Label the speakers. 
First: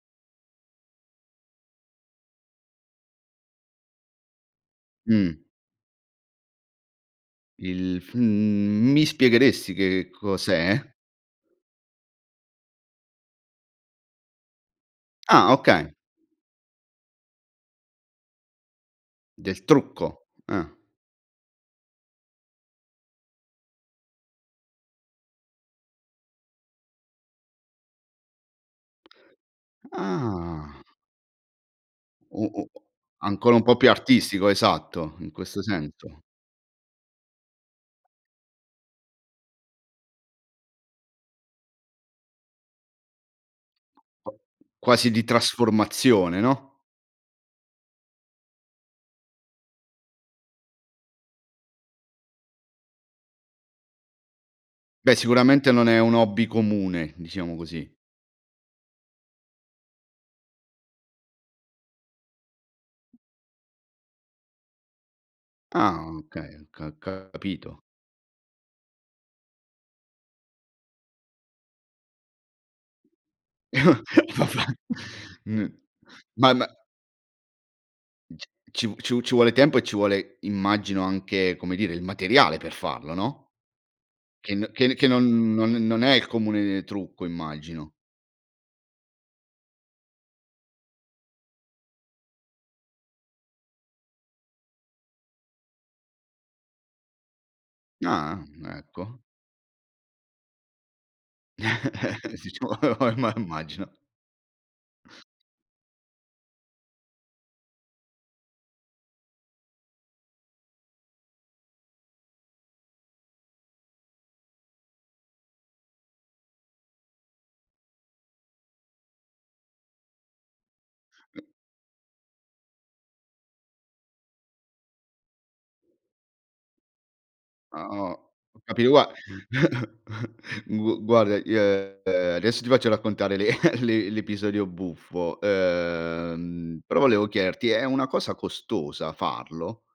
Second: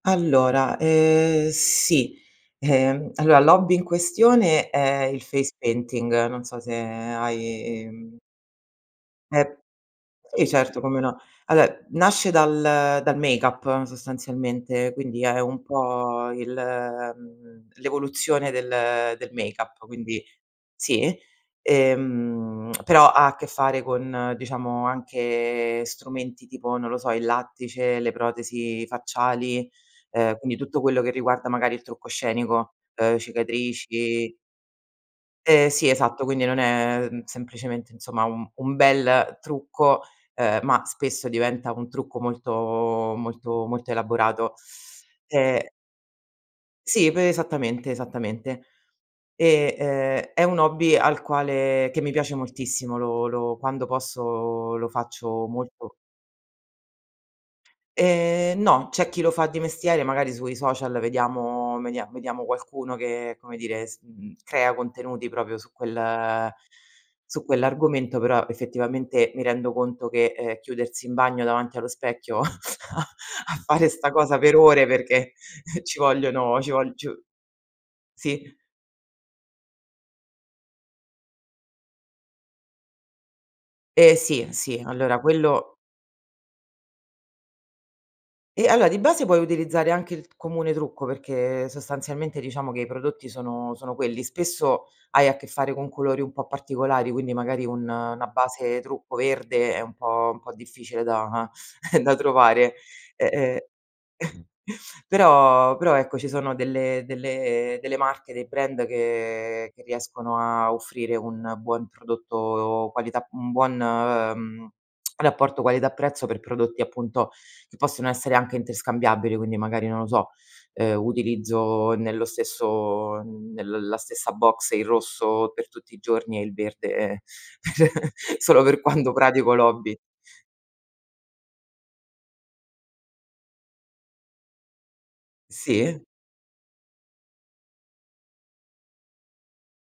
Speaker 1: Allora, ehm, sì, ehm, allora, l'hobby in questione è il
Speaker 2: Mh.
Speaker 1: face painting, non so se hai,
Speaker 2: Il f
Speaker 1: mhmm
Speaker 2: mhmm, mi
Speaker 1: È
Speaker 2: spiegheresti che
Speaker 1: sì certo,
Speaker 2: cos'è?
Speaker 1: come no. Allo nasce dal dal make-up, sostanzialmente, quindi è
Speaker 2: Ah,
Speaker 1: un
Speaker 2: okay.
Speaker 1: po' il, mhmm, l'evoluzione del del
Speaker 2: Del
Speaker 1: make-up, quindi
Speaker 2: trucco. Ah.
Speaker 1: sì. E, mhmm, però ha a che fare con, diciamo, anche strumenti tipo, non lo so, il lattice, le protesi facciali, uhm, quindi tutto
Speaker 2: Ah.
Speaker 1: quello che riguarda magari il trucco
Speaker 2: U u
Speaker 1: scenico, uhm,
Speaker 2: ancora un po' più
Speaker 1: cicatrici
Speaker 2: artistico, esatto, in questo
Speaker 1: Ehm, sì,
Speaker 2: senso.
Speaker 1: esatto, quindi non è semplicemente, insomma, un un bel trucco, uhm, ma spesso diventa un trucco molto molto molto elaborato.
Speaker 2: Quasi di
Speaker 1: Te
Speaker 2: trasformazione, no?
Speaker 1: Sì, p esattamente, esattamente. E, uhm, è un hobby al quale che mi piace moltissimo, lo lo quando posso lo
Speaker 2: Beh,
Speaker 1: faccio
Speaker 2: sicuramente non
Speaker 1: molto
Speaker 2: è un hobby comune, diciamo così.
Speaker 1: Ehm, no, c'è chi lo fa di mestiere, magari sui social vediamo vedia vediamo qualcuno che, come dire, s mhmm, crea contenuti proprio su
Speaker 2: Ah
Speaker 1: quel
Speaker 2: okay, ca
Speaker 1: su
Speaker 2: capito.
Speaker 1: quell'argomento, però effettivamente mi rendo conto che, ehm, chiudersi in bagno davanti allo specchio a a fare sta cosa
Speaker 2: Va
Speaker 1: per
Speaker 2: beh,
Speaker 1: ore perché
Speaker 2: n
Speaker 1: ci
Speaker 2: ma
Speaker 1: vogliono
Speaker 2: ma
Speaker 1: ci vogl c
Speaker 2: c
Speaker 1: sì.
Speaker 2: ci v ci ci vuole tempo e ci vuole, immagino, anche, come dire, il materiale per farlo, no
Speaker 1: Ehm, sì,
Speaker 2: che n
Speaker 1: sì,
Speaker 2: che che
Speaker 1: allora,
Speaker 2: non non
Speaker 1: quello
Speaker 2: non è il comune trucco, immagino?
Speaker 1: Ehm, allora di base puoi utilizzare anche il comune trucco, perché sostanzialmente diciamo che i prodotti sono sono quelli. Spesso hai a che fare con colori un po' particolari, quindi magari un una
Speaker 2: Ah, mhmm,
Speaker 1: base trucco
Speaker 2: ecco.
Speaker 1: verde è un po' un po' difficile da da trovare.
Speaker 2: Diciamo me lo
Speaker 1: Ehm,
Speaker 2: imma
Speaker 1: ehm,
Speaker 2: immagino.
Speaker 1: però però, ecco, ci sono delle delle delle marche, dei brand che che riescono a offrire un buon prodotto qualità mhmm, un buon, mhmm, rapporto qualità prezzo per prodotti, appunto, che possono essere anche interscambiabili, quindi magari, non lo so, uhm, utilizzo nello stesso nella stessa box il rosso per tutti i giorni e il verde
Speaker 2: Ah o
Speaker 1: solo per
Speaker 2: capi gua
Speaker 1: quando pratico l'hobby.
Speaker 2: gu guarda, io, ehm, adesso ti faccio raccontare l'e l'e l'episodio buffo,
Speaker 1: Sì.
Speaker 2: uhm, però volevo chiederti: è una cosa costosa farlo?